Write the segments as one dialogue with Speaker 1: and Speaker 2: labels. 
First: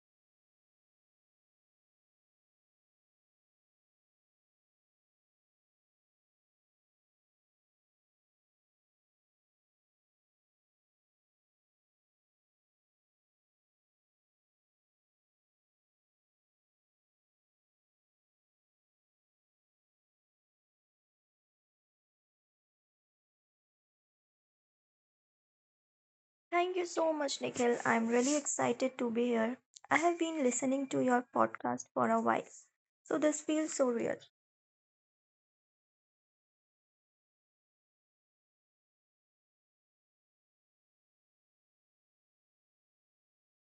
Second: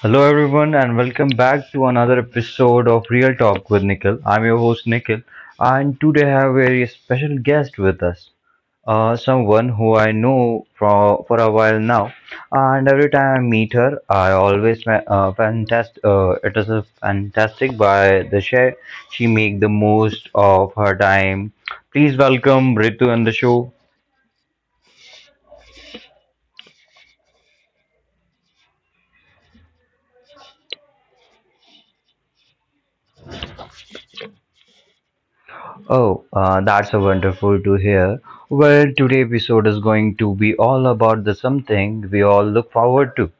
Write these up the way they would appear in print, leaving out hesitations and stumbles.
Speaker 1: Hello, everyone, and welcome back to another episode of Real Talk with Nikhil. I'm your host, Nikhil, and today I have a very special guest with us. Someone who I know for a while now, and every time I meet her, I always fantastic. It is a fantastic by the share she make the most of her time. Please welcome Ritu on the show.
Speaker 2: Thank you so much, Nikhil. I'm really excited to be here. I have been listening to your podcast for a while, so this feels so real.
Speaker 1: Oh, that's a wonderful to hear. Well, today's episode is going to be all about the something we all look forward to.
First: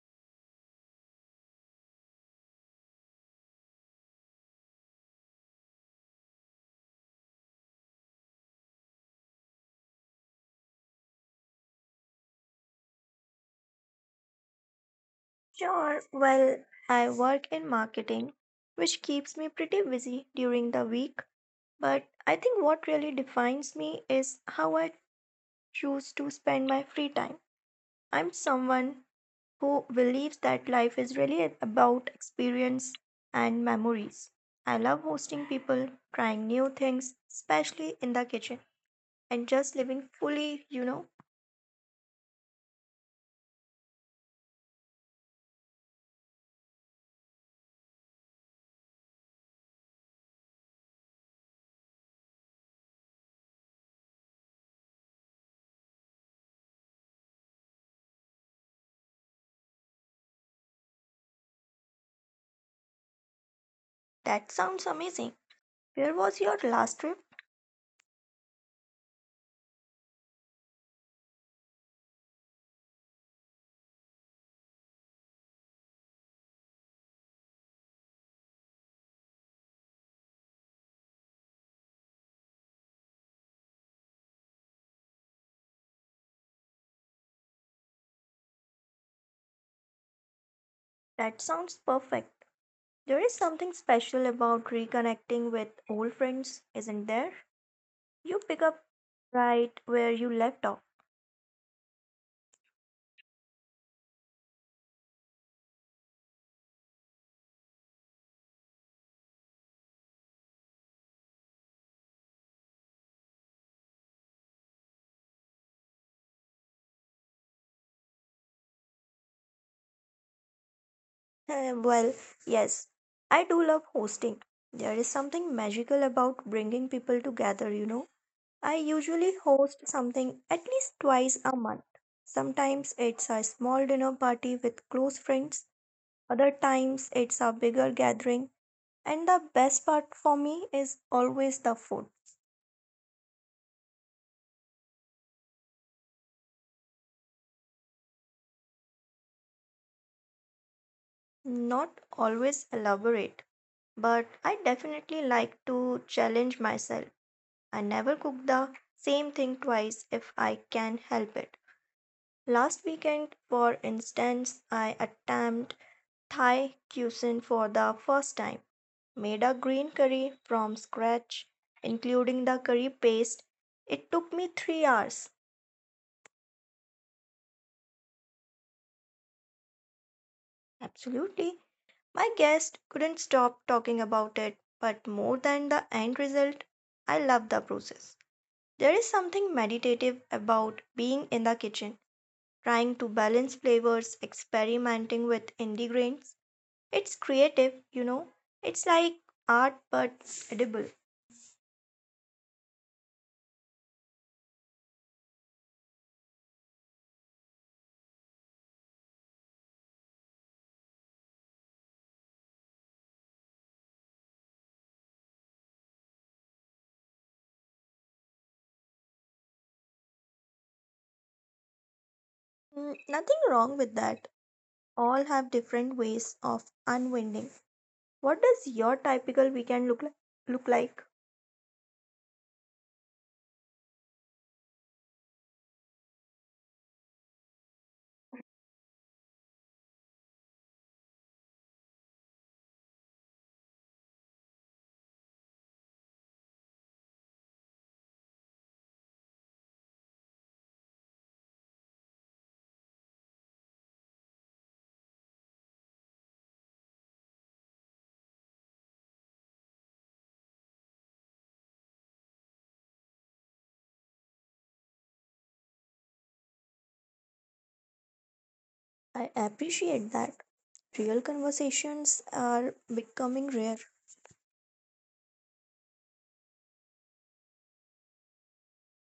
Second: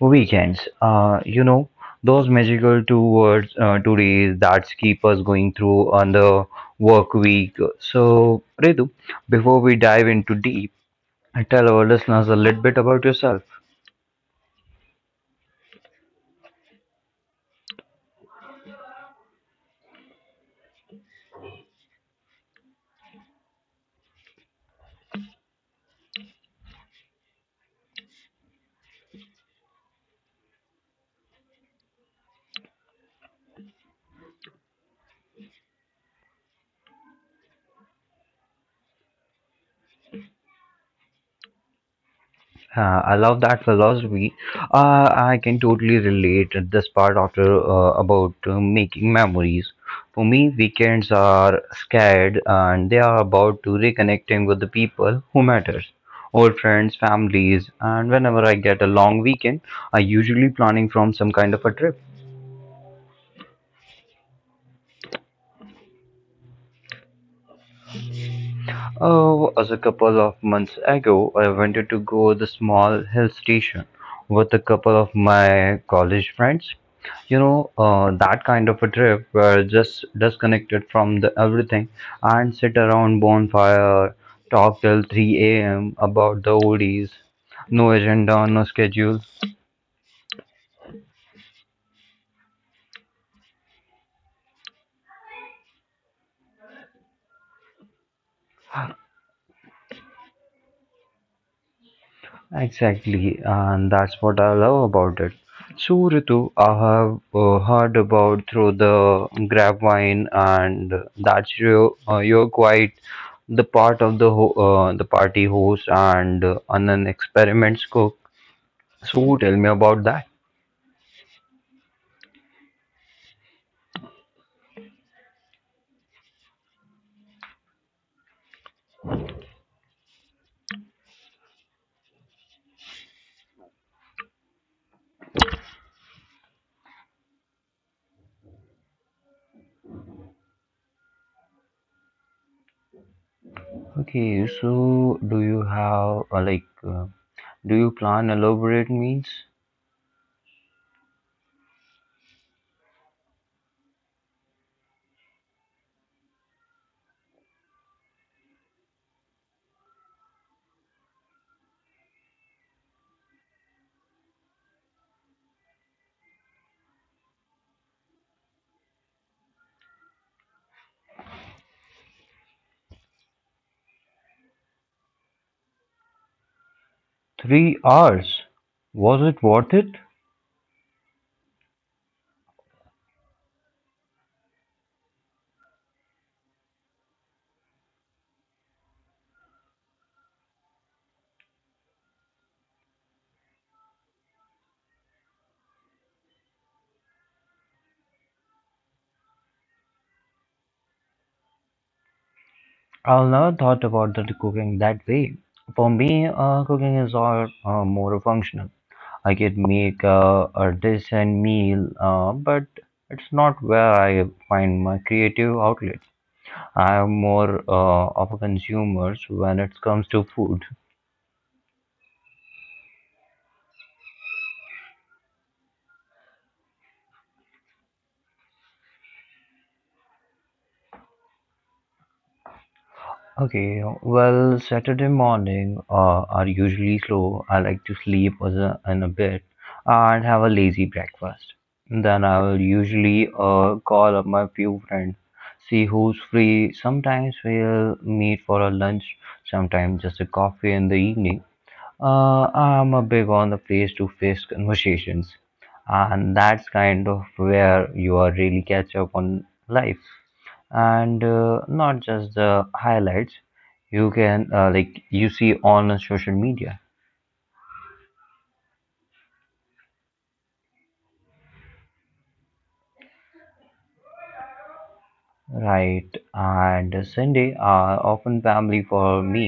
Speaker 1: Weekends. Those magical two words, 2 days that keep us going through on the work week. So, Redu, before we dive into deep, tell our listeners a little bit about yourself.
Speaker 2: Sure, well, I work in marketing, which keeps me pretty busy during the week, but I think what really defines me is how I choose to spend my free time. I'm someone who believes that life is really about experience and memories. I love hosting people, trying new things, especially in the kitchen. And just living fully.
Speaker 1: I love that philosophy. I can totally relate at this part after about making memories. For me, weekends are scared and they are about to reconnecting with the people who matters, old friends, families, and whenever I get a long weekend, I usually planning from some kind of a trip.
Speaker 2: That sounds amazing. Where was your last trip?
Speaker 1: Oh, as a couple of months ago, I wanted to go the small hill station with a couple of my college friends. That kind of a trip where just disconnected from the everything and sit around bonfire, talk till 3 a.m. about the oldies. No agenda, no schedule.
Speaker 2: That sounds perfect. There is something special about reconnecting with old friends, isn't there? You pick up right where you left off.
Speaker 1: Exactly, and that's what I love about it. So, Ritu, I have heard about through the grapevine, and that's you. You're quite the part of the the party host and an experiments cook. So, tell me about that.
Speaker 2: Well, yes, I do love hosting. There is something magical about bringing people together. I usually host something at least twice a month. Sometimes it's a small dinner party with close friends. Other times it's a bigger gathering. And the best part for me is always the food.
Speaker 1: Okay, so do you have do you plan elaborate means?
Speaker 2: Not always elaborate, but I definitely like to challenge myself. I never cook the same thing twice if I can help it. Last weekend, for instance, I attempted Thai cuisine for the first time. Made a green curry from scratch, including the curry paste. It took me 3 hours.
Speaker 1: 3 hours. Was it worth it?
Speaker 2: Absolutely. My guest couldn't stop talking about it, but more than the end result, I love the process. There is something meditative about being in the kitchen, trying to balance flavors, experimenting with ingredients. It's creative. It's like art but edible.
Speaker 1: I've never thought about the cooking that way. For me, cooking is all more functional. I could make a decent meal, but it's not where I find my creative outlets. I am more of a consumer when it comes to food.
Speaker 2: Mm, nothing wrong with that. All have different ways of unwinding. What does your typical weekend look like?
Speaker 1: Okay, well, Saturday morning are usually slow. I like to sleep in a bit and have a lazy breakfast. Then I will usually call up my few friends, see who's free. Sometimes we'll meet for a lunch, sometimes just a coffee in the evening. I'm a big on the face-to-face conversations, and that's kind of where you are really catch up on life and not just the highlights you can like you see on social media.
Speaker 2: I appreciate that real conversations are becoming rare.
Speaker 1: Right. And Sunday are often family for me,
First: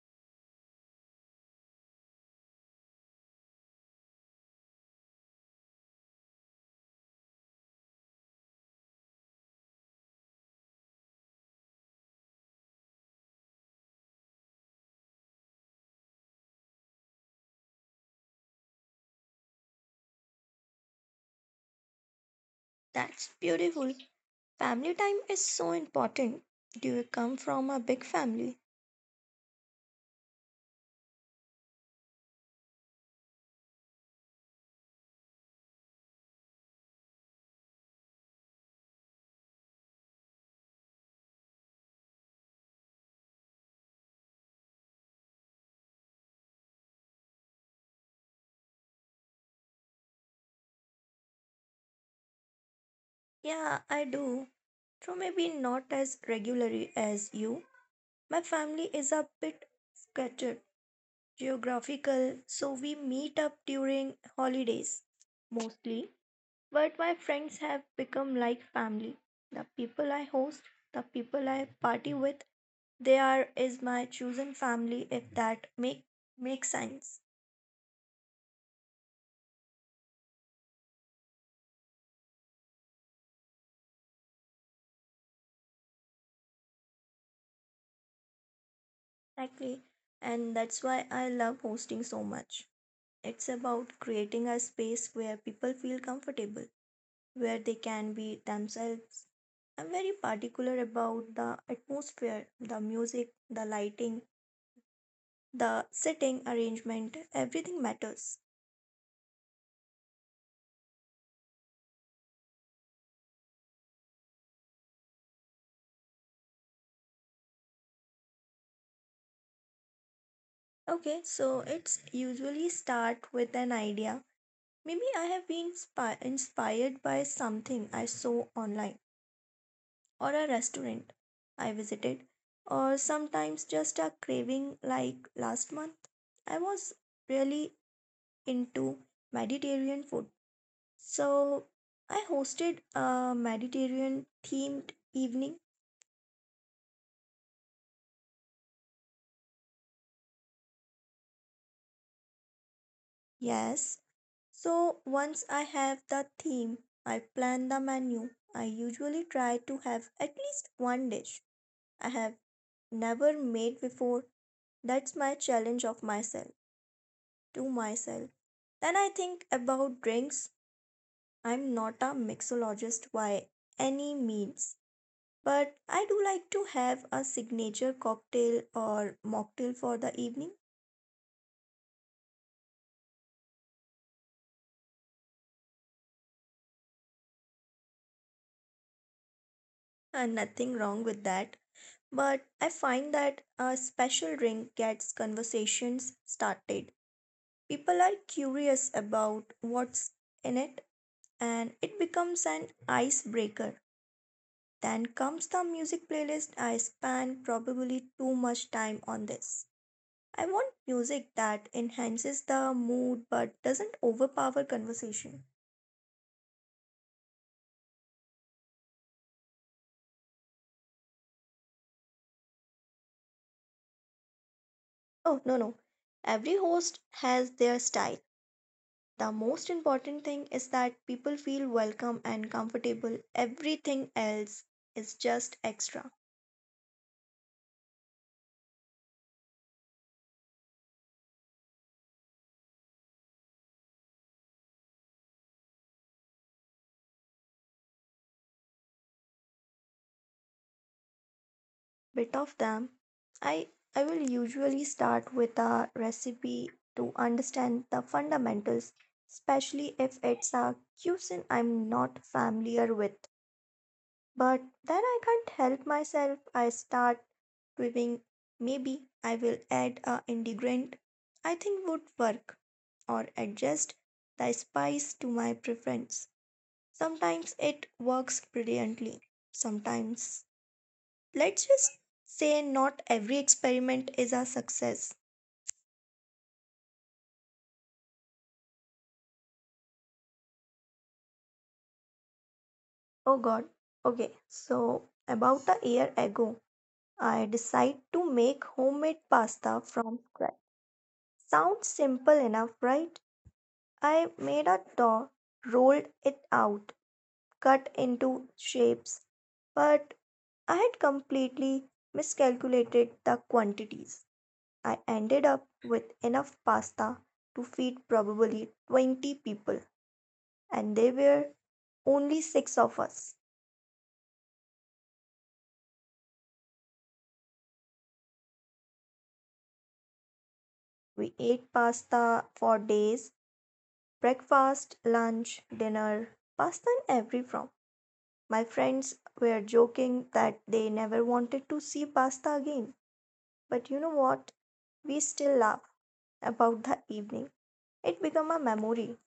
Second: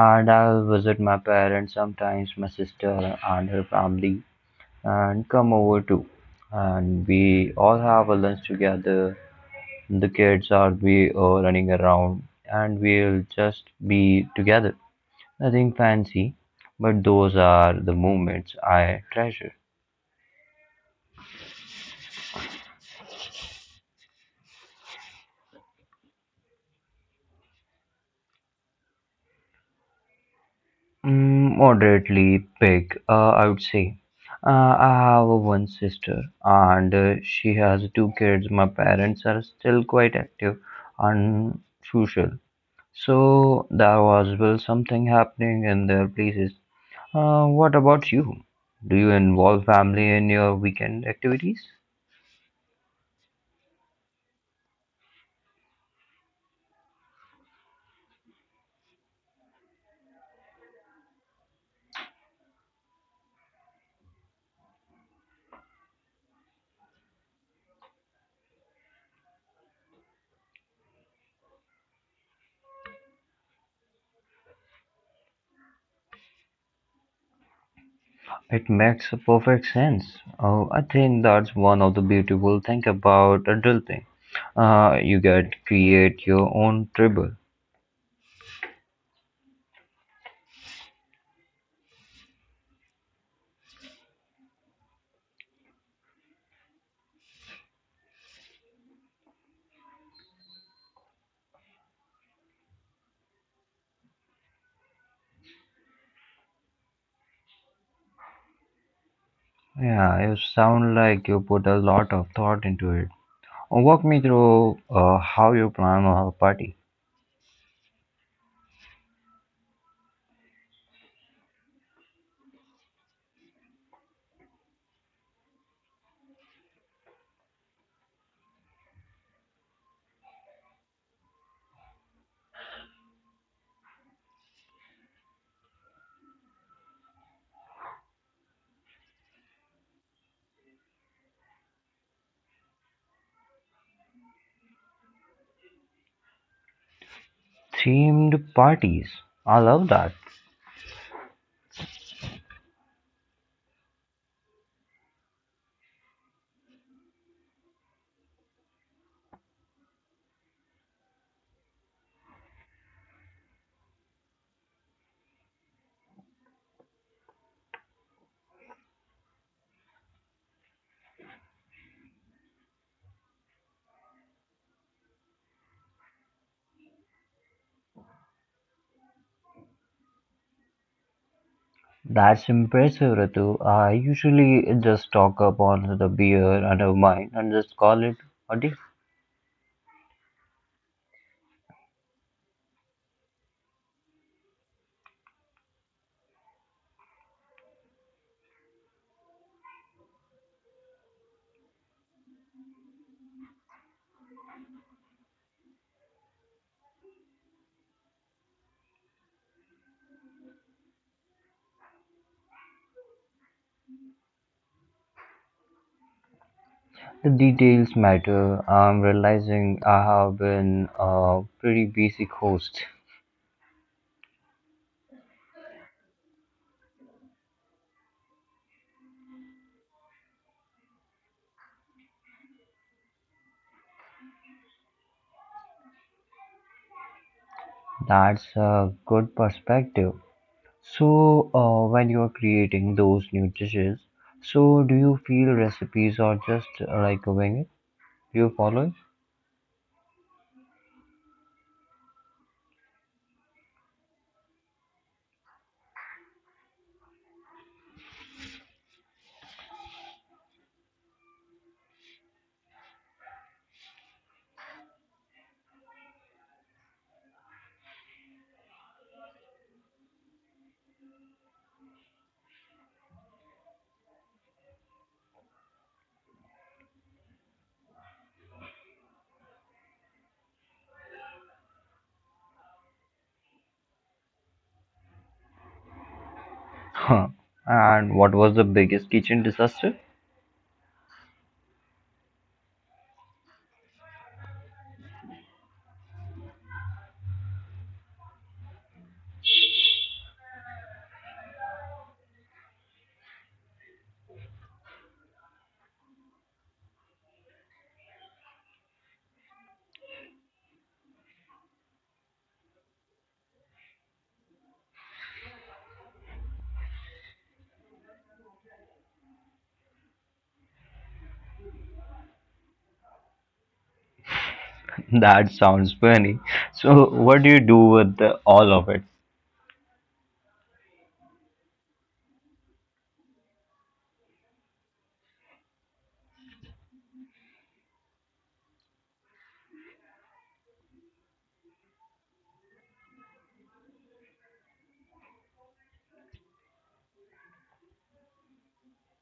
Speaker 1: and I'll visit my parents, sometimes my sister and her family and come over too, and we all have a lunch together. The kids are be running around and we'll just be together, nothing fancy, but those are the moments I treasure.
Speaker 2: That's beautiful. Family time is so important. Do you come from a big family?
Speaker 1: Moderately big, I would say. I have one sister and she has two kids. My parents are still quite active and social. So there was well something happening in their places. What about you? Do you involve family in your weekend activities?
Speaker 2: Yeah, I do. So maybe not as regularly as you. My family is a bit scattered, geographical, so we meet up during holidays mostly. But my friends have become like family. The people I host, the people I party with. There is my chosen family, if that makes sense.
Speaker 1: It makes a perfect sense. I think that's one of the beautiful thing about adulting. You get create your own tribble.
Speaker 2: Exactly. And that's why I love hosting so much. It's about creating a space where people feel comfortable, where they can be themselves. I'm very particular about the atmosphere, the music, the lighting, the setting arrangement, everything matters.
Speaker 1: Yeah, you sound like you put a lot of thought into it. Walk me through how you plan a party.
Speaker 2: Okay, so it's usually start with an idea. Maybe I have been inspired by something I saw online or a restaurant I visited, or sometimes just a craving like last month. I was really into Mediterranean food, so I hosted a Mediterranean themed evening.
Speaker 1: Themed parties. I love that.
Speaker 2: Yes, so once I have the theme, I plan the menu. I usually try to have at least one dish I have never made before. That's my challenge of myself. To myself. Then I think about drinks. I'm not a mixologist by any means, but I do like to have a signature cocktail or mocktail for the evening,
Speaker 1: That's impressive, Ritu. I usually just talk upon the beer and a wine and just call it a day.
Speaker 2: and nothing wrong with that. But I find that a special drink gets conversations started. People are curious about what's in it, and it becomes an icebreaker. Then comes the music playlist. I spend probably too much time on this. I want music that enhances the mood but doesn't overpower conversation.
Speaker 1: The details matter. I'm realizing I have been a pretty basic host.
Speaker 2: Oh, no, no. Every host has their style. The most important thing is that people feel welcome and comfortable. Everything else is just extra.
Speaker 1: That's a good perspective. So, when you're creating those new dishes, so do you feel recipes are just like a it? Do you follow it?
Speaker 2: Bit of them. I I will usually start with a recipe to understand the fundamentals, especially if it's a cuisine I'm not familiar with. But then I can't help myself. I start twibbing. Maybe I will add a ingredient I think would work or adjust the spice to my preference. Sometimes it works brilliantly, sometimes let's just say not every experiment is a success.
Speaker 1: Huh. And what was the biggest kitchen disaster?
Speaker 2: Oh god. Okay, so about a year ago, I decided to make homemade pasta from scratch. Sounds simple enough, right? I made a dough, rolled it out, cut into shapes, but I had completely miscalculated the quantities. I ended up with enough pasta to feed probably 20 people, and they were only six of us.
Speaker 1: That sounds funny. So, what do you do with the, all of it?
Speaker 2: We ate pasta for days, breakfast, lunch, dinner, pasta in every form. My friends were joking that they never wanted to see pasta again. But you know what? We still laugh about the evening. It became a memory.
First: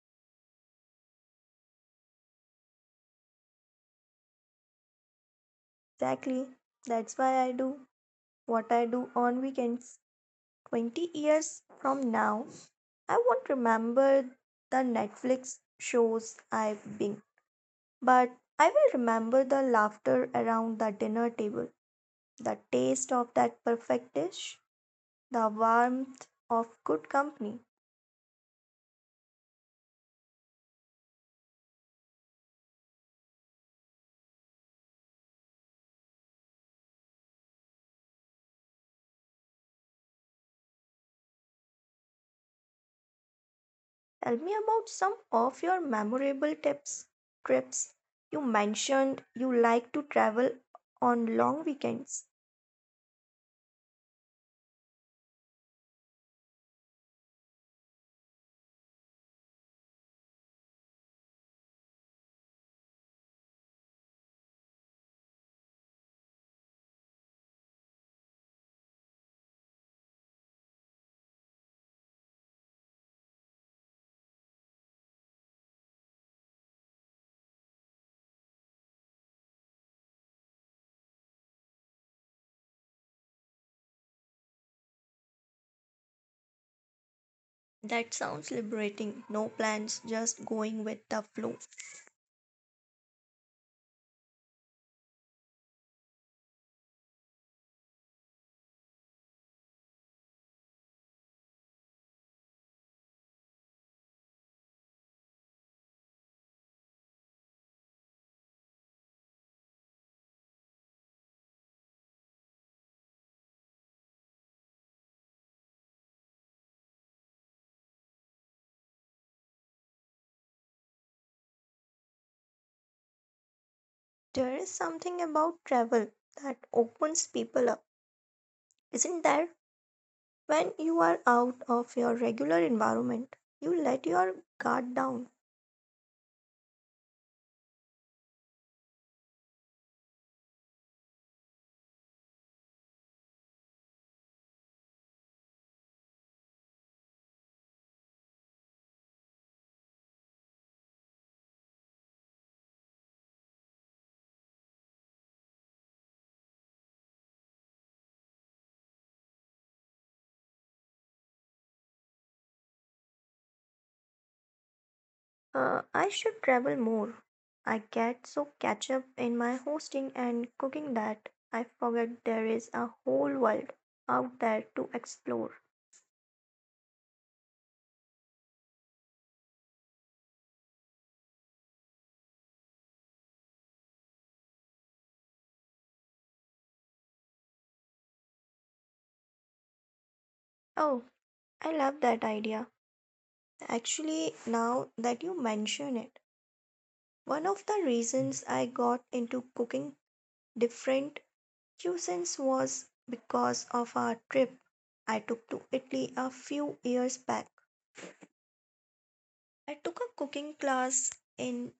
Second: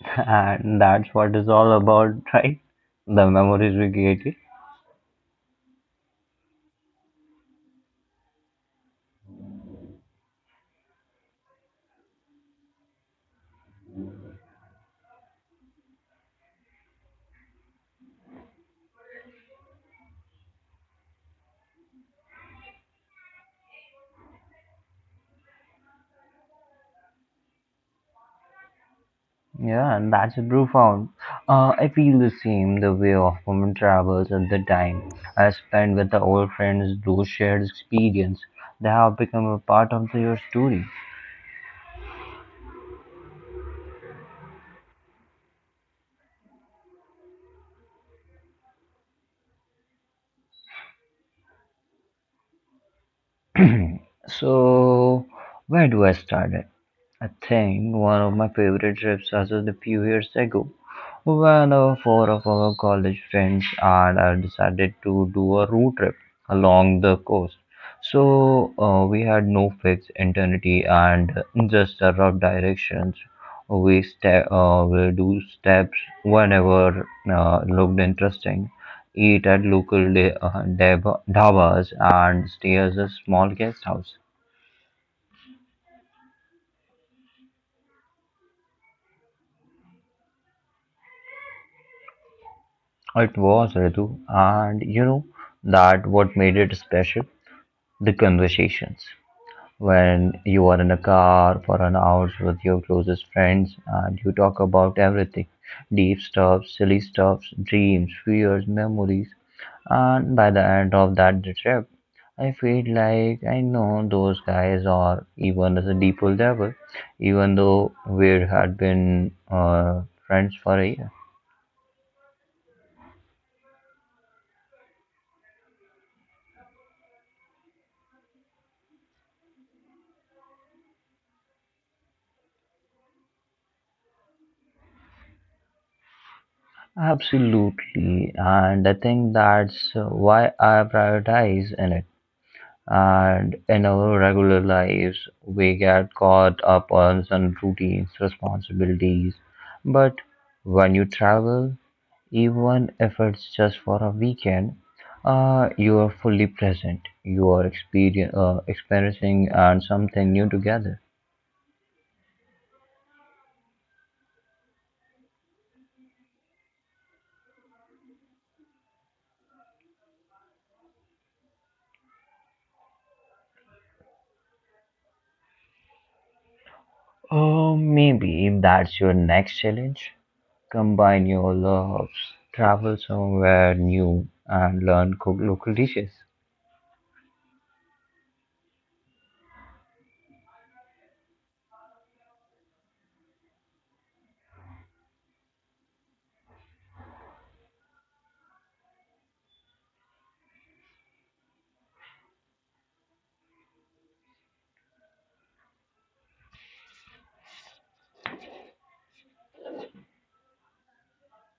Speaker 1: And that's what it's all about, right? The memories we created.
Speaker 2: Exactly. That's why I do what I do on weekends. 20 years from now, I won't remember the Netflix shows I binge. But I will remember the laughter around the dinner table, the taste of that perfect dish, the warmth of good company.
Speaker 1: Yeah, and that's profound. I feel the same the way often travels at the time I spend with the old friends, those shared experience, they have become a part of the, your story.
Speaker 2: Tell me about some of your memorable trips. You mentioned you like to travel on long weekends.
Speaker 1: So, where do I start it? I think one of my favorite trips was just a few years ago when four of our college friends and I decided to do a road trip along the coast. So we had no fixed identity and just a rough directions. We will do steps whenever looked interesting. Eat at local dhabas and stay as a small guest house.
Speaker 2: That sounds liberating. No plans, just going with the flow.
Speaker 1: It was Ritu, and you know that what made it special? The conversations. When you are in a car for an hour with your closest friends and you talk about everything, deep stuff, silly stuff, dreams, fears, memories. And by the end of that trip, I feel like I know those guys or even as a deeper level, even though we had been friends for a year.
Speaker 2: There is something about travel that opens people up, isn't there? When you are out of your regular environment, you let your guard down.
Speaker 1: Absolutely, and I think that's why I prioritize in it, and in our regular lives we get caught up on some routines responsibilities, but when you travel, even if it's just for a weekend, you are fully present, you are experiencing and something new together.
Speaker 2: I should travel more. I get so catch up in my hosting and cooking that I forget there is a whole world out there to explore.
Speaker 1: Maybe that's your next challenge, combine your loves, travel somewhere new and learn cook local dishes.
Speaker 2: Oh, I love that idea. Actually, now that you mention it, one of the reasons I got into cooking different cuisines was because of our trip I took to Italy a few years back. I took a cooking class in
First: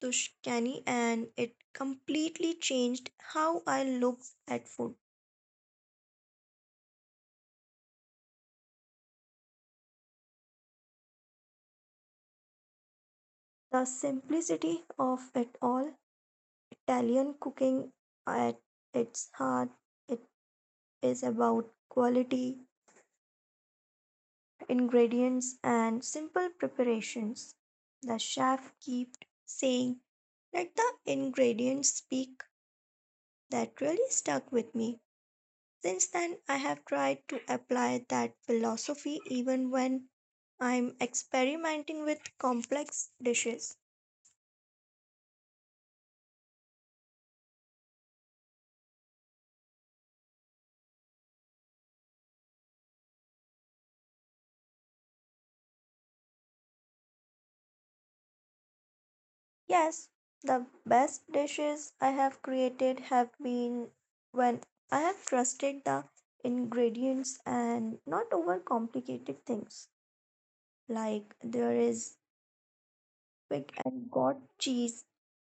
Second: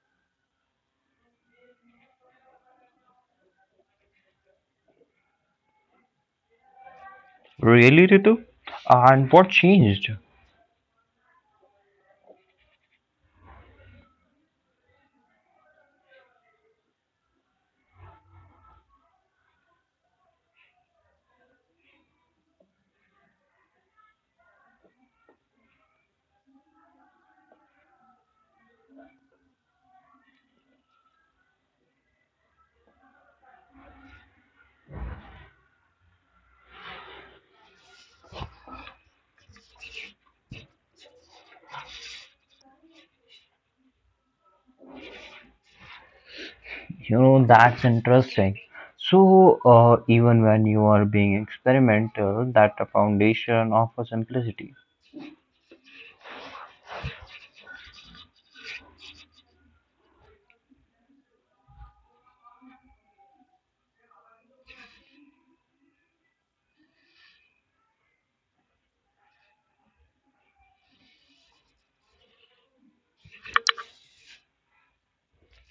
Speaker 2: Tushkani and it completely changed how I looked at food.
Speaker 1: Really, Ritu? And what changed?
Speaker 2: The simplicity of it all, Italian cooking at its heart, it is about quality, ingredients, and simple preparations. The chef kept saying, let the ingredients speak. That really stuck with me. Since then, I have tried to apply that philosophy even when I'm experimenting with complex dishes.
Speaker 1: You know, that's interesting. So, even when you are being experimental, that the foundation of a simplicity.
Speaker 2: Yes, the best dishes I have created have been when I have trusted the ingredients and not overcomplicated things. Like there is quick and got cheese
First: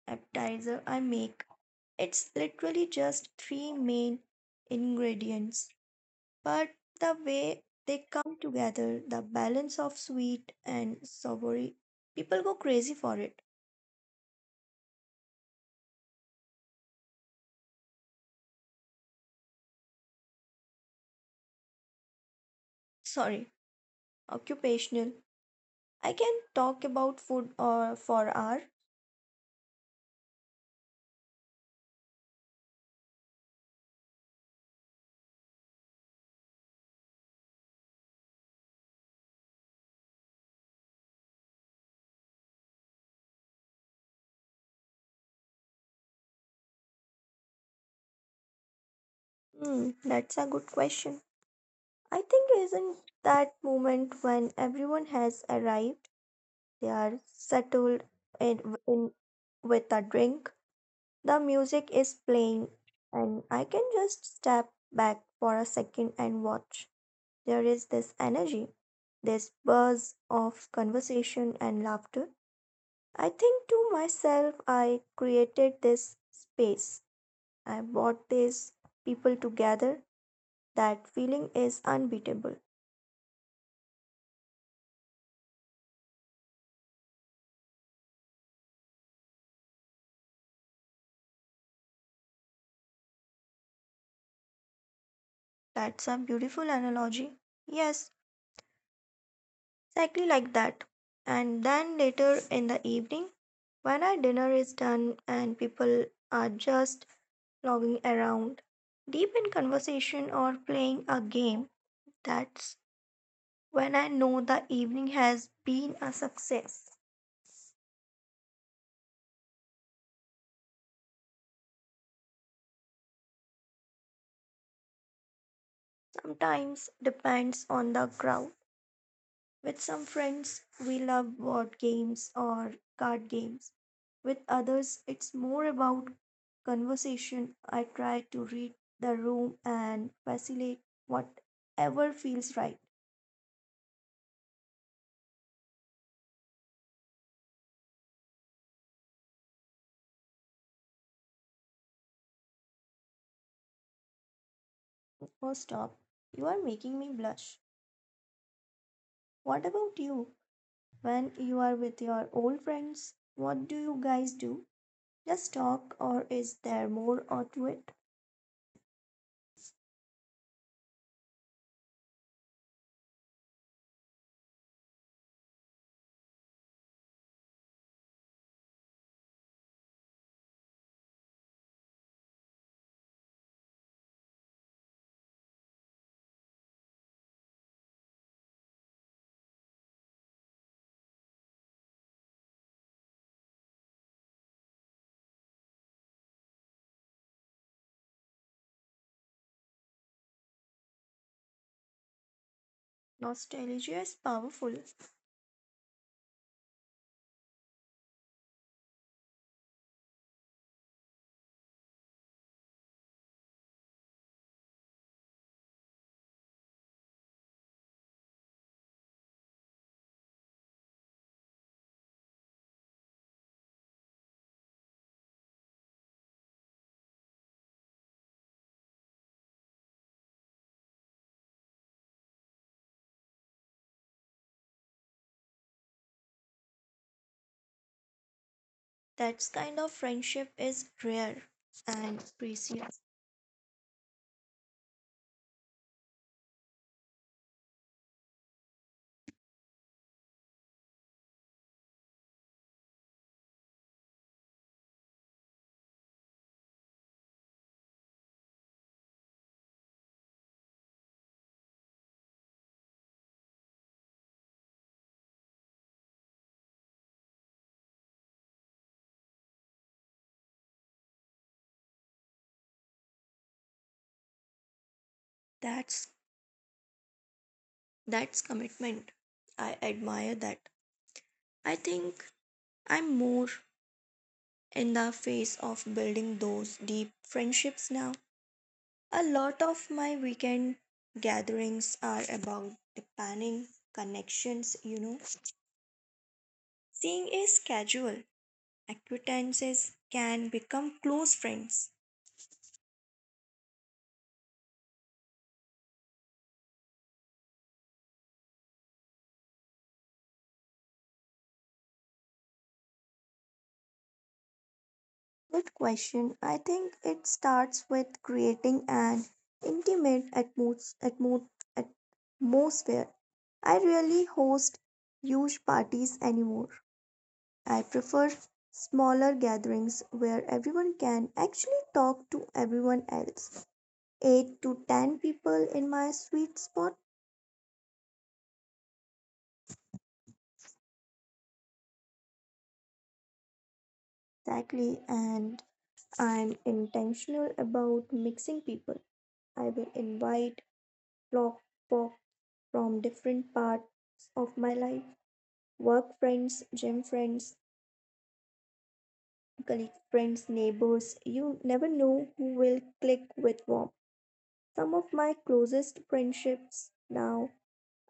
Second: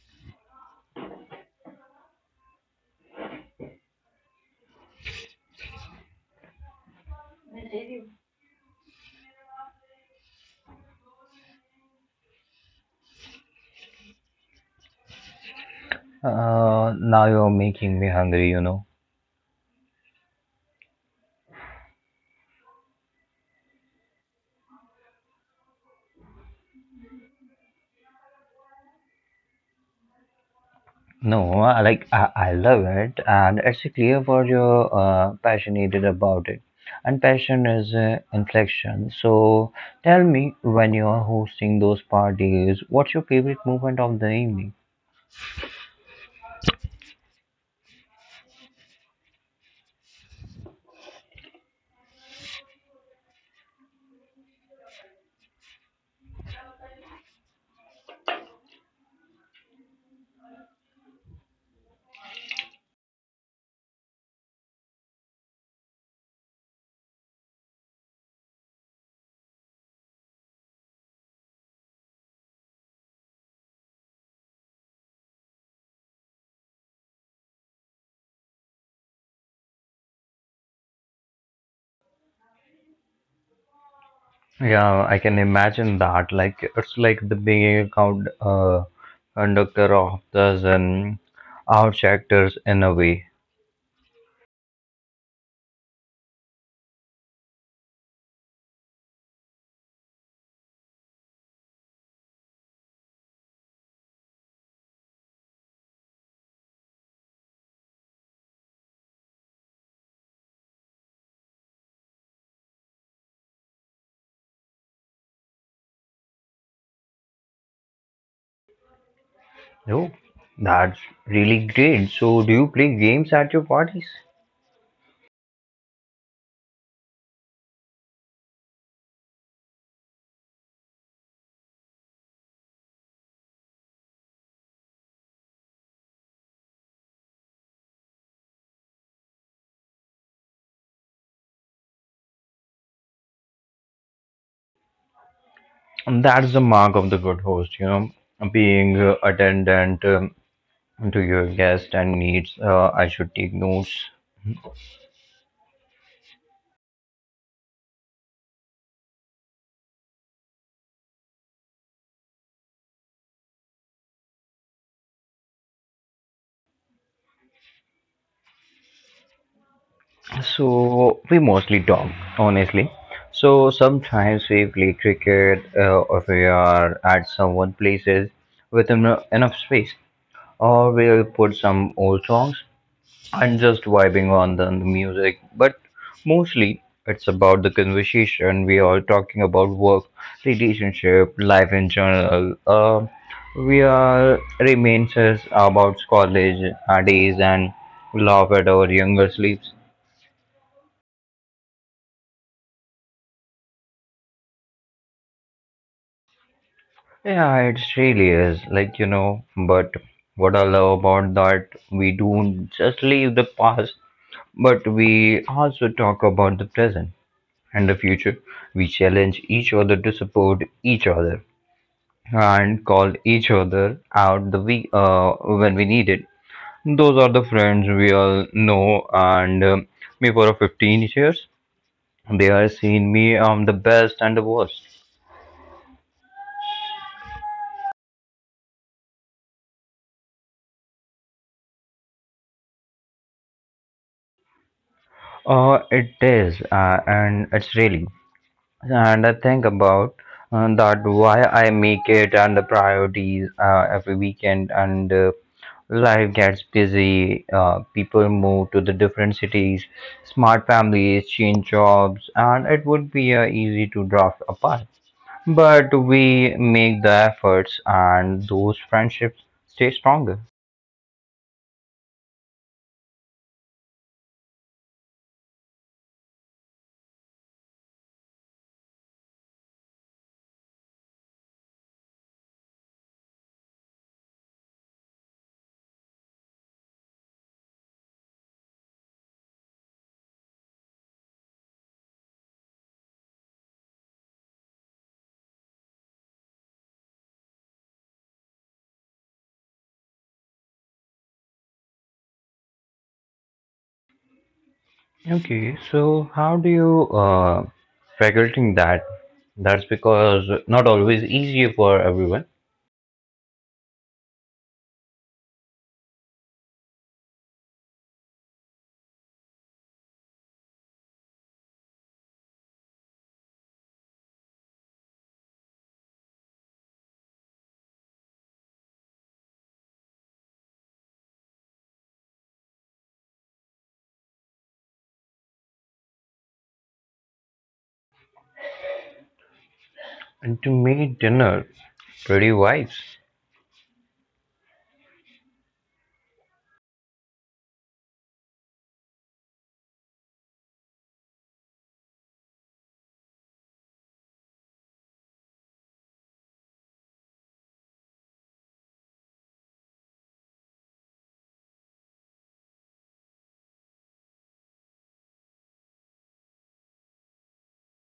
Speaker 2: appetizer I make. It's literally just three main ingredients, but the way they come together, the balance of sweet and savory, people go crazy for it.
Speaker 1: Now you're making me hungry, you know.
Speaker 2: Sorry, occupational. I can talk about food or for hour.
Speaker 1: No, I love it, and it's clear for your passionate about it. And passion is inflection. So, tell me, when you are hosting those parties, what's your favorite moment of the evening?
Speaker 2: Hmm, that's a good question. I think isn't that moment when everyone has arrived, they are settled in, in with a drink. The music is playing, and I can just step back for a second and watch. There is this energy, this buzz of conversation and laughter. I think to myself, I created this space. I brought these people together. That feeling is unbeatable.
Speaker 1: Yeah, I can imagine that. Like it's like the big account conductor of the Zen out actors in a way.
Speaker 2: That's a beautiful analogy. Yes, exactly like that. And then later in the evening, when our dinner is done and people are just logging around, deep in conversation or playing a game, that's when I know the evening has been a success.
Speaker 1: Oh, that's really great. So, do you play games at your parties?
Speaker 2: Sometimes depends on the crowd. With some friends, we love board games or card games. With others, it's more about conversation. I try to read the room and facilitate whatever feels right.
Speaker 1: And that's the mark of the good host, you know, being attendant to your guest and needs. I should take notes.
Speaker 2: Oh, stop. You are making me blush. What about you? When you are with your old friends, what do you guys do? Just talk, or is there more to it?
Speaker 1: So we mostly talk, honestly. So sometimes we play cricket, or we are at someone places with enough space, or we'll put some old songs and just vibing on the music. But mostly it's about the conversation. We are talking about work, relationship, life in general. We are reminiscence about college days and love at our younger sleeps.
Speaker 2: Nostalgia is powerful.
Speaker 1: Yeah, it's really is like you know, but what I love about that we don't just leave the past, but we also talk about the present and the future. We challenge each other to support each other and call each other out the we when we need it. Those are the friends we all know, and me for 15 years, they are seeing me the best and the worst.
Speaker 2: That kind of friendship is rare and precious.
Speaker 1: It is, and it's really. And I think about that why I make it and the priorities every weekend and life gets busy, people move to the different cities, smart families change jobs and it would be easy to drift apart, but we make the efforts and those friendships stay stronger.
Speaker 2: That's that's commitment. I admire that. I think I'm more in the phase of building those deep friendships now. A lot of my weekend gatherings are about deepening connections. Seeing is casual. Acquaintances can become close friends.
Speaker 1: Okay, so how do you figuring that? That's because not always easy for everyone.
Speaker 2: Good question. I think it starts with creating an intimate atmosphere. I rarely host huge parties anymore. I prefer smaller gatherings where everyone can actually talk to everyone else. 8 to 10 people in my sweet spot.
Speaker 1: And to me, dinner, pretty wise.
Speaker 2: Exactly. And I'm intentional about mixing people. I will invite blog from different parts of my life, work friends, gym friends, colleague friends, neighbors. You never know who will click with whom. Some of my closest friendships now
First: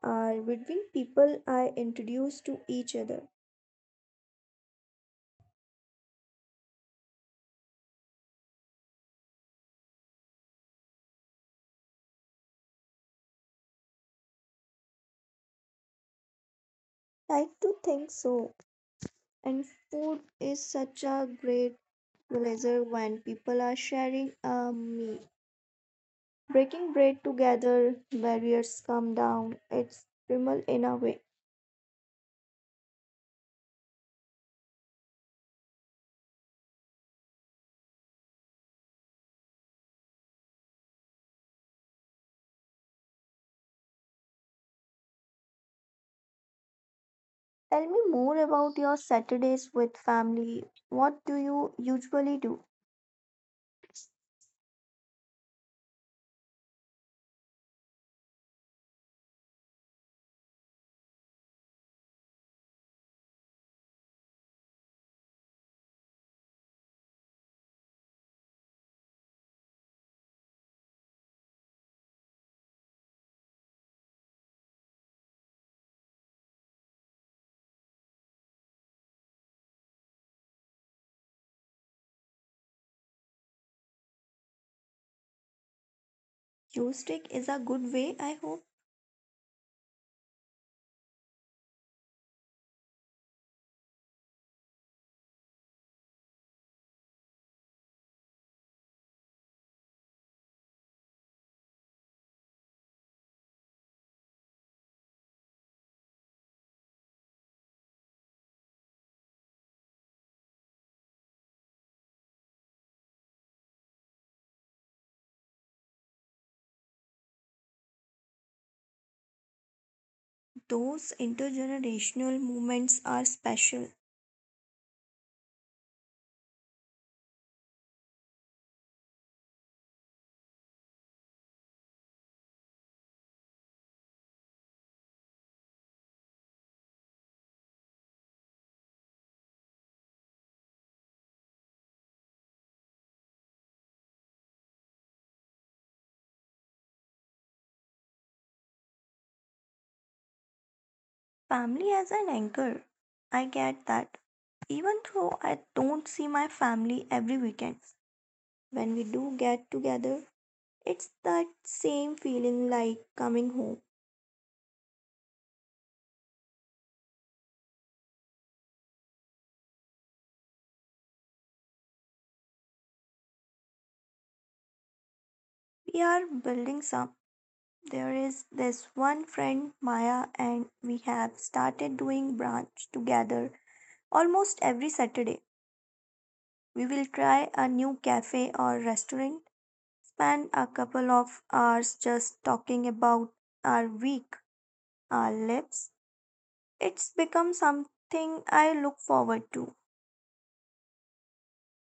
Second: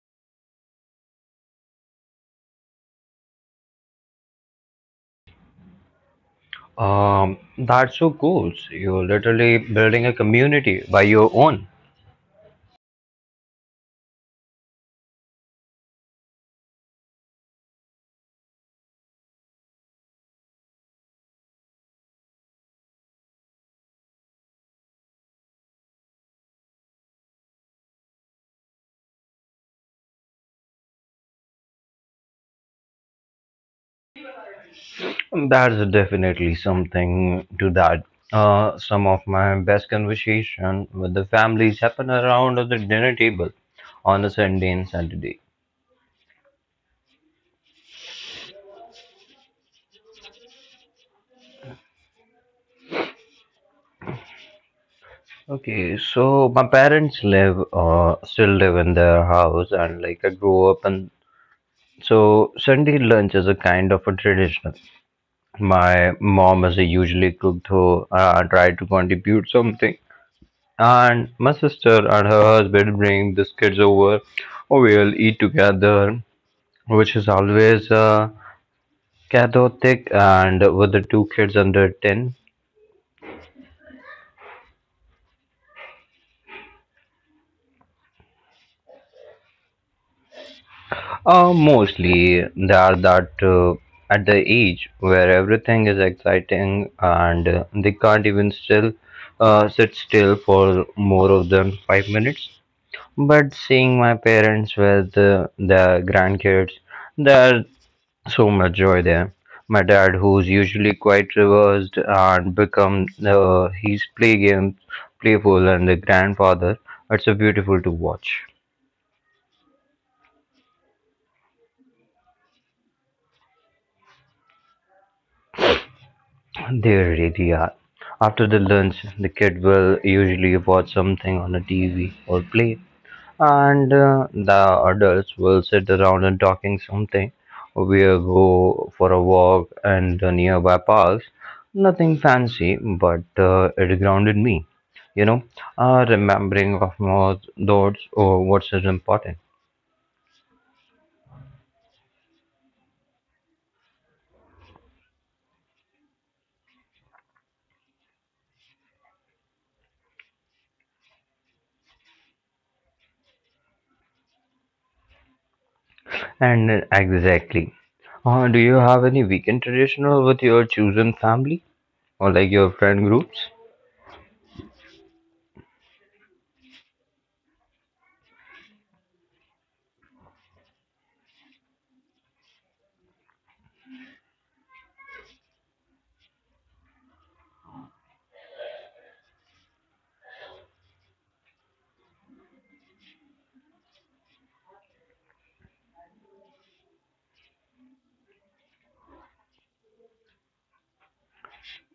Speaker 2: are between people I introduce to each other.
Speaker 1: That's so cool. So you're literally building a community by your own.
Speaker 2: Like to think so. And food is such a great realizer when people are sharing a meal. Breaking bread together, barriers come down. It's primal in a way.
Speaker 1: That's definitely something to that. Some of my best conversation with the families happen around the dinner table on a Sunday and Saturday.
Speaker 2: Tell me more about your Saturdays with family. What do you usually do?
Speaker 1: Okay, so my parents live still live in their house and like I grew up and so Sunday lunch is a kind of a tradition. My mom is a usually cook though I try to contribute something. And my sister and her husband bring the kids over or we'll eat together, which is always chaotic and with the two kids under 10.
Speaker 2: Joystick is a good way, I hope.
Speaker 1: Mostly they are that at the age where everything is exciting and they can't even still sit still for more of than 5 minutes. But seeing my parents with the grandkids, there's so much joy there. My dad, who's usually quite reversed and become he's play games, playful, and the grandfather, it's a beautiful to watch.
Speaker 2: Those intergenerational moments are special.
Speaker 1: They really are. After the lunch, the kid will usually watch something on a TV or play, and the adults will sit around and talking something. We'll go for a walk and the nearby parks. Nothing fancy, but it grounded me. You know, remembering of more thoughts or what's is important.
Speaker 2: Family as an anchor. I get that. Even though I don't see my family every weekend, when we do get together, it's that same feeling like coming home.
Speaker 1: And exactly. Do you have any weekend traditional with your chosen family or like your friend groups?
Speaker 2: We are building some. There is this one friend, Maya, and we have started doing brunch together. Almost every Saturday, we will try a new cafe or restaurant, spend a couple of hours just talking about our week, our lives. It's become something I look forward to.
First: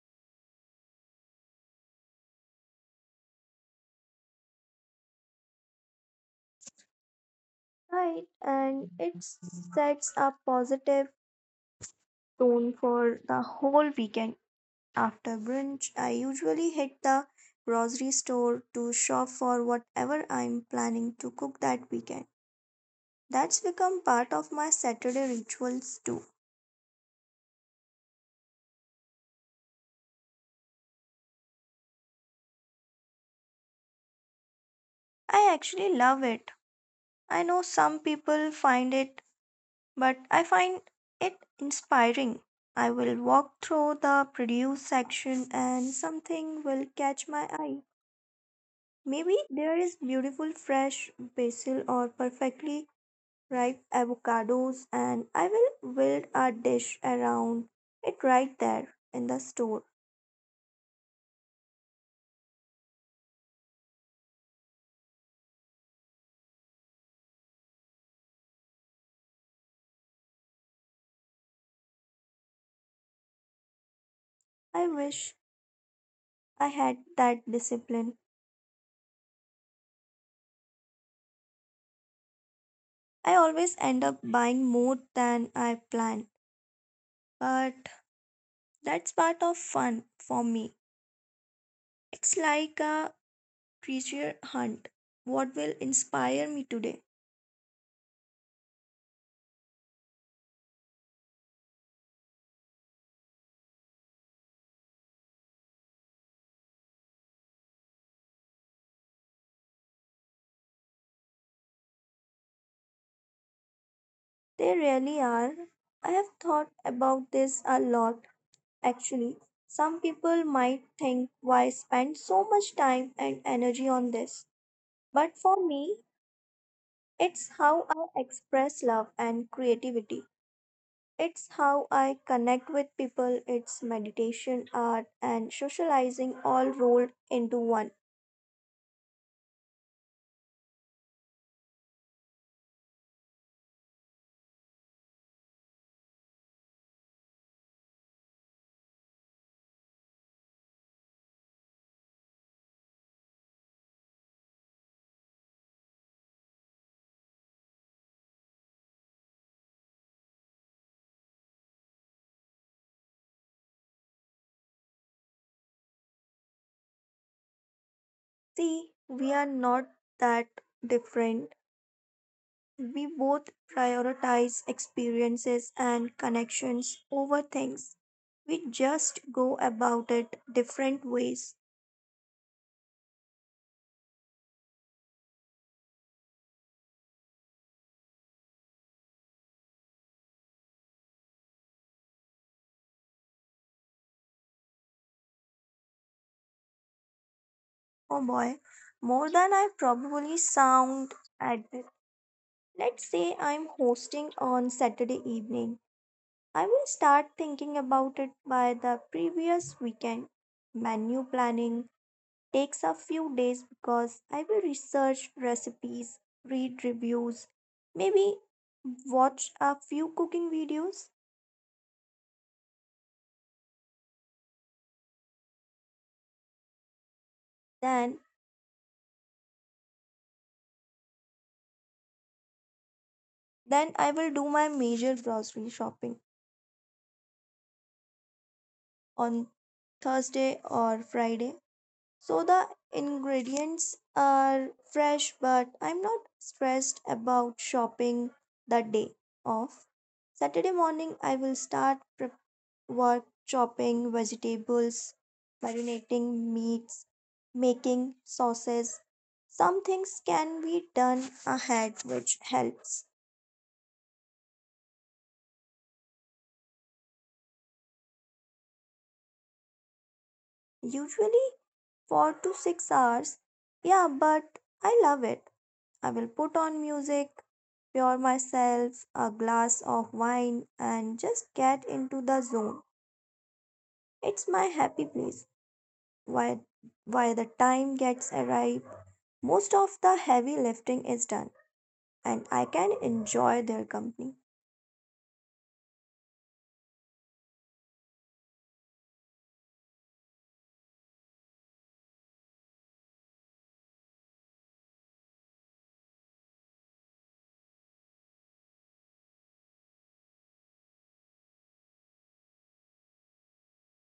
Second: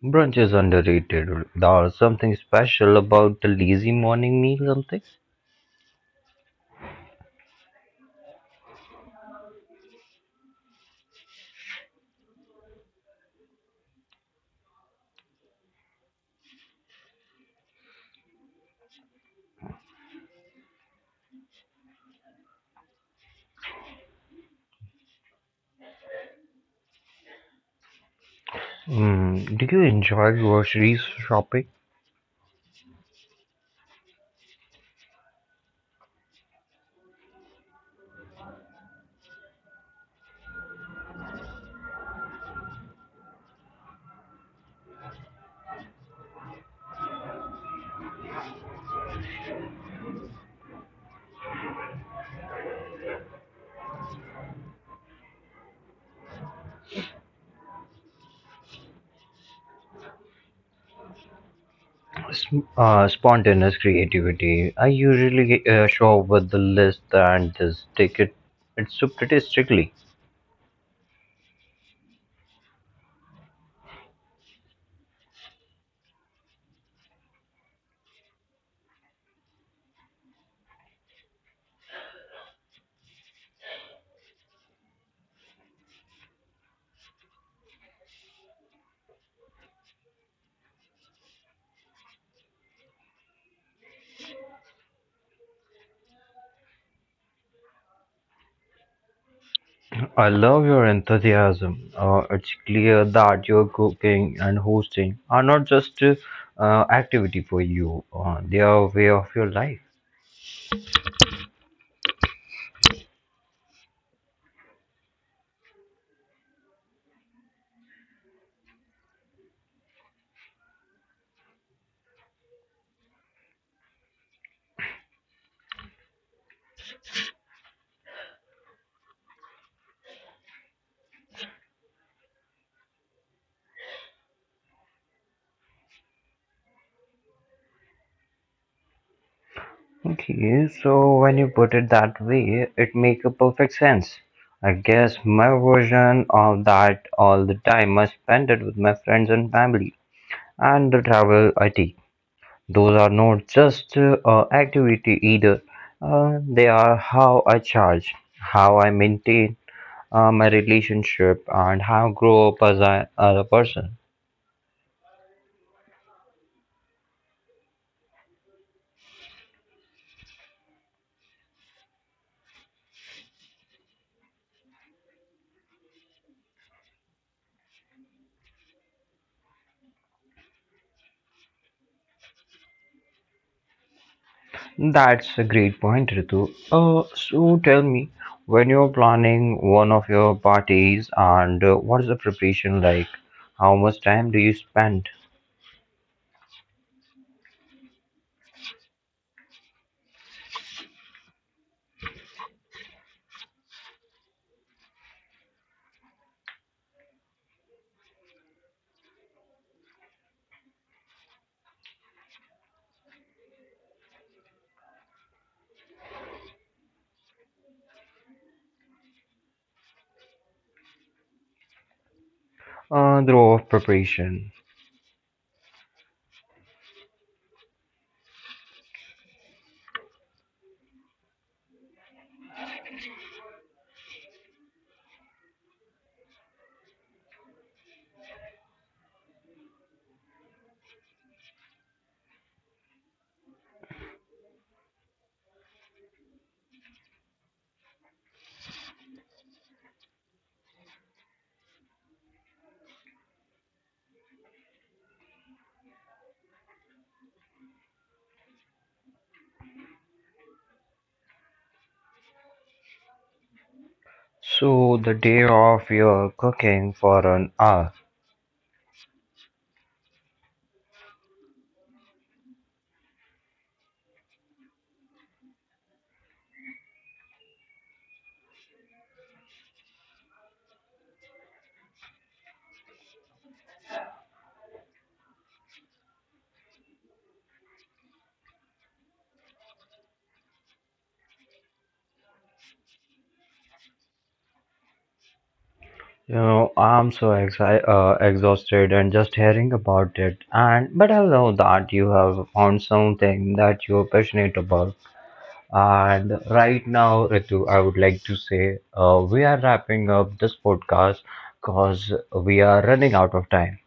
Speaker 1: Brunch is underrated. There something special about the lazy morning meal, something.
Speaker 2: Right, and it sets a positive tone for the whole weekend. After brunch, I usually hit the grocery store to shop for whatever I'm planning to cook that weekend. That's become part of my Saturday rituals too.
Speaker 1: Do you enjoy grocery shopping?
Speaker 2: I actually love it. I know some people find it, but I find it inspiring. I will walk through the produce section and something will catch my eye. Maybe there is beautiful fresh basil or perfectly ripe avocados, and I will build a dish around it right there in the store.
Speaker 1: Spontaneous creativity. I usually show up with the list and this ticket. It's so pretty strictly.
Speaker 2: I wish I had that discipline. I always end up buying more than I plan, but that's part of fun for me. It's like a treasure hunt. What will inspire me today?
Speaker 1: I love your enthusiasm. It's clear that your cooking and hosting are not just activity for you. They are a way of your life.
Speaker 2: They really are. I have thought about this a lot, actually. Some people might think why spend so much time and energy on this. But for me, it's how I express love and creativity. It's how I connect with people. It's meditation, art, and socializing all rolled into one.
Speaker 1: Okay, so when you put it that way, it make a perfect sense. I guess my version of that all the time I spend it with my friends and family and the travel I take. Those are not just activity either. They are how I charge, how I maintain my relationship, and how I grow up as a person.
Speaker 2: See, we are not that different. We both prioritize experiences and connections over things. We just go about it different ways.
Speaker 1: That's a great point, Ritu. So tell me, when you're planning one of your parties and what is the preparation like? How much time do you spend
Speaker 2: Oh boy, more than I probably sound at it. Let's say I'm hosting on Saturday evening. I will start thinking about it by the previous weekend. Menu planning takes a few days, because I will research recipes, read reviews, maybe watch a few cooking videos.
Speaker 1: through preparation?
Speaker 2: Then, then, I will do my major grocery shopping on Thursday or Friday. So the ingredients are fresh, but I'm not stressed about shopping the day off. Saturday morning, I will start prep work, chopping vegetables, marinating meats, making sauces. Some things can be done ahead, which helps.
Speaker 1: So the day of your cooking for an hour.
Speaker 2: Usually, 4 to 6 hours. Yeah, but I love it. I will put on music, pour myself a glass of wine, and just get into the zone. It's my happy place. Why, why, the time gets arrived, most of the heavy lifting is done, and I can enjoy their company.
Speaker 1: You know, I'm so exhausted and just hearing about it. And but I know that you have found something that you're passionate about. And right now, Ritu, I would like to say we are wrapping up this podcast because we are running out of time.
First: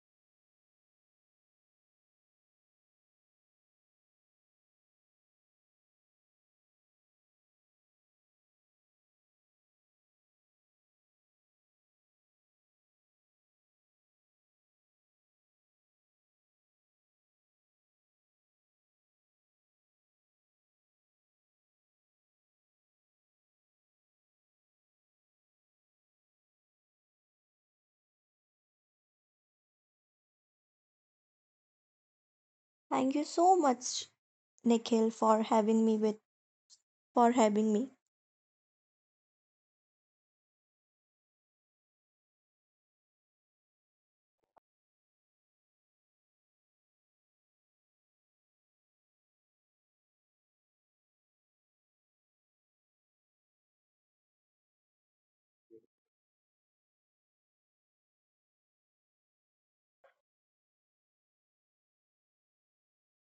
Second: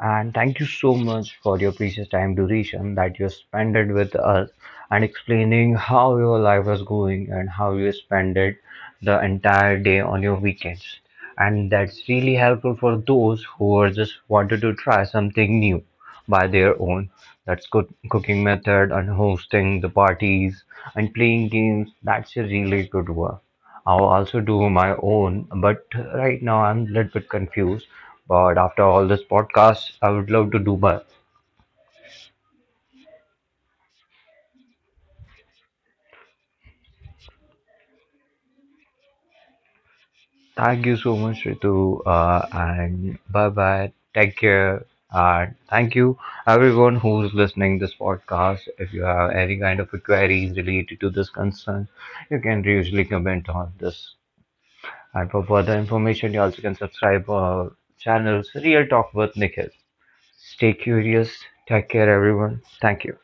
Speaker 1: And thank you so much for your precious time duration that you spent it with us and explaining how your life was going and how you spent it the entire day on your weekends. And that's really helpful for those who are just wanted to try something new by their own, that's good cooking method and hosting the parties and playing games, that's a really good one. I'll also do my own, but right now I'm a little bit confused, but after all this podcast I would love to do my.
Speaker 2: Thank you so much, Nikhil, for having me.
Speaker 1: Thank you so much, Ritu, and bye bye, take care. And thank you everyone who's listening this podcast. If you have any kind of queries related to this concern, you can usually comment on this. And for further information, you also can subscribe our channels, Real Talk with Nikhil. Stay curious. Take care, everyone. Thank you.